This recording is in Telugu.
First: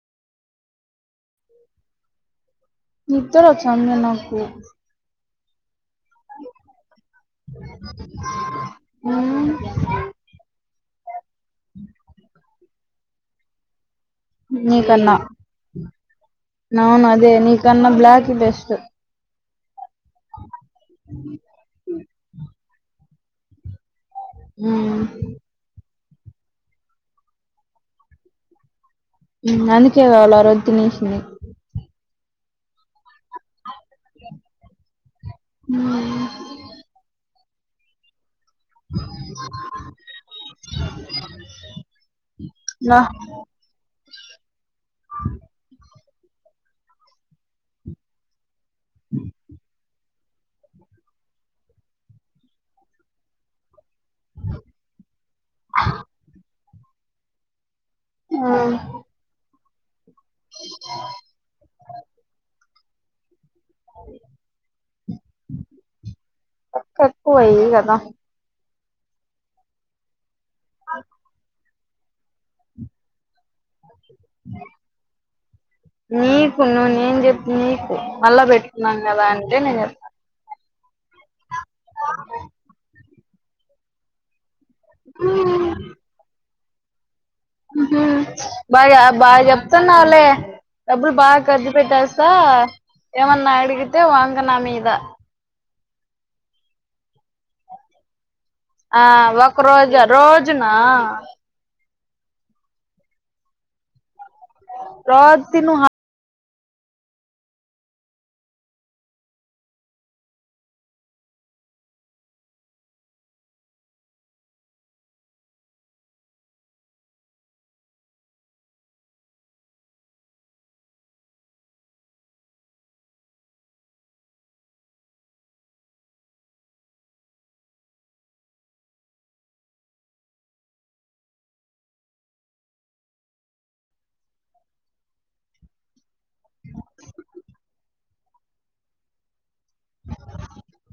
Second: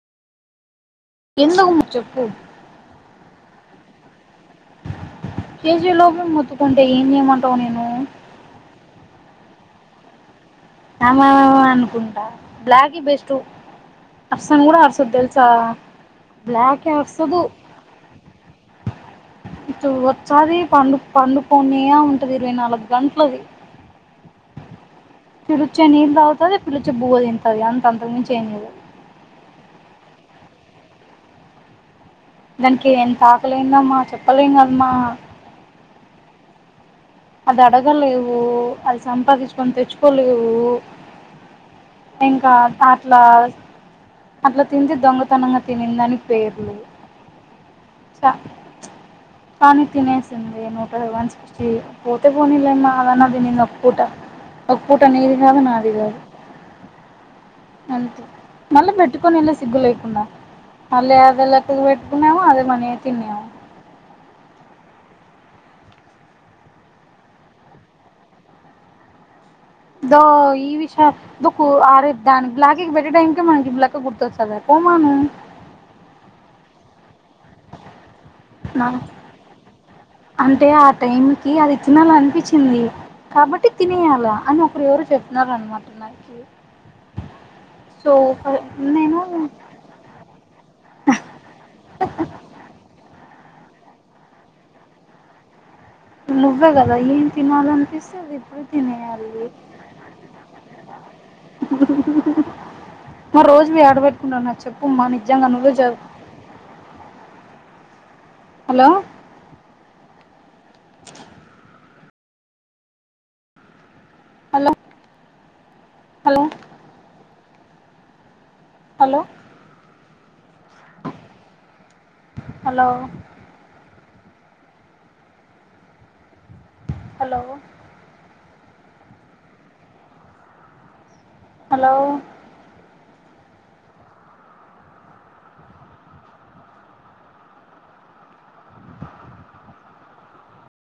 ఎందుకుము చెప్పు తోనో చ్చంద నాకు కేజీలోపల మొత్తుకుంటే ఏం చేయమంటావు నేను ఊ అమమమ అనుకుంటా బ్లాగీ బెస్టు నీ కన్నా బ్లాకే నవును అదే అరసదు నీ కన్నా బ్లాక్ బెస్ట్ వచ్చాదీ పండు పండుకొనే ఉంటది ఇరవై నాలుగు గంట అది మ్మ్. తిరుచెని అవుతుది ఇ పిలిచే భూవ తింటంది అంత అంతకి మించి ఏయం లేదు అందుకేద ఎల అ ర తినీష దానికి ఎంత ఆాకలిందమ్మా చెప్పలేం కదమ్మా హుమ్ అది అడగలి ను అది సంపాదించుకొని తెచ్చుకోలేవు్ ఇంకా నా- అట్లా అట్లా తింది దొంగతనంగా తిని ఎని పేరులేదు కాని తినేస్ నూట వన్ సిక్స్టీ పోతే పోనీలమ్మా అదన్నతినింది ఒక పూట ఒక పూట నీది కాదు నాది కాదు అంతే మ్మ్. మళ్ళా పేట్టుకొని ఏల్ సిగ్గు లేకుండా అల్ అద క్క పెట్టుకున్నాము అదే మనీ తిన్నావా ఒక ఎ వయి కదా దా యి ఈ విషా దుః ఆరుద్దా బ్లాగీ కి బెట్టే టైం మ ఇలాకా గురుతు వచ్చదా పోమను కొను నేను చెప్ నీకు మళ్ళా నా పెట్టుకున్నాను కదా అంటే నేను చెప్తాను అంటే ఆ టైం కి అది తినాల అనిపించింది కాబట్టి తినేయాల అని ఇప్పుడు ఎవరు చెప్తుినార అనమాట నాకి బాగా బాగా నేను చెప్తున్నాలే డబ్బులు బాగా ఖర్చు పెట్టేస్తా ఏమన్నా అడిగితే వాంగనా మీద నువ్వేగద ఏన్ తినాల అనిపిస్తా అది ఇప్పుడు ఆ తినేయాలి ఒక రోజు రోజునా మ రోజు మీ ఆడబట్ కు నచ్చ బమ్మ రోజు నిజంగా నువ్వే తిను చే hello hello hello hello hello hello hello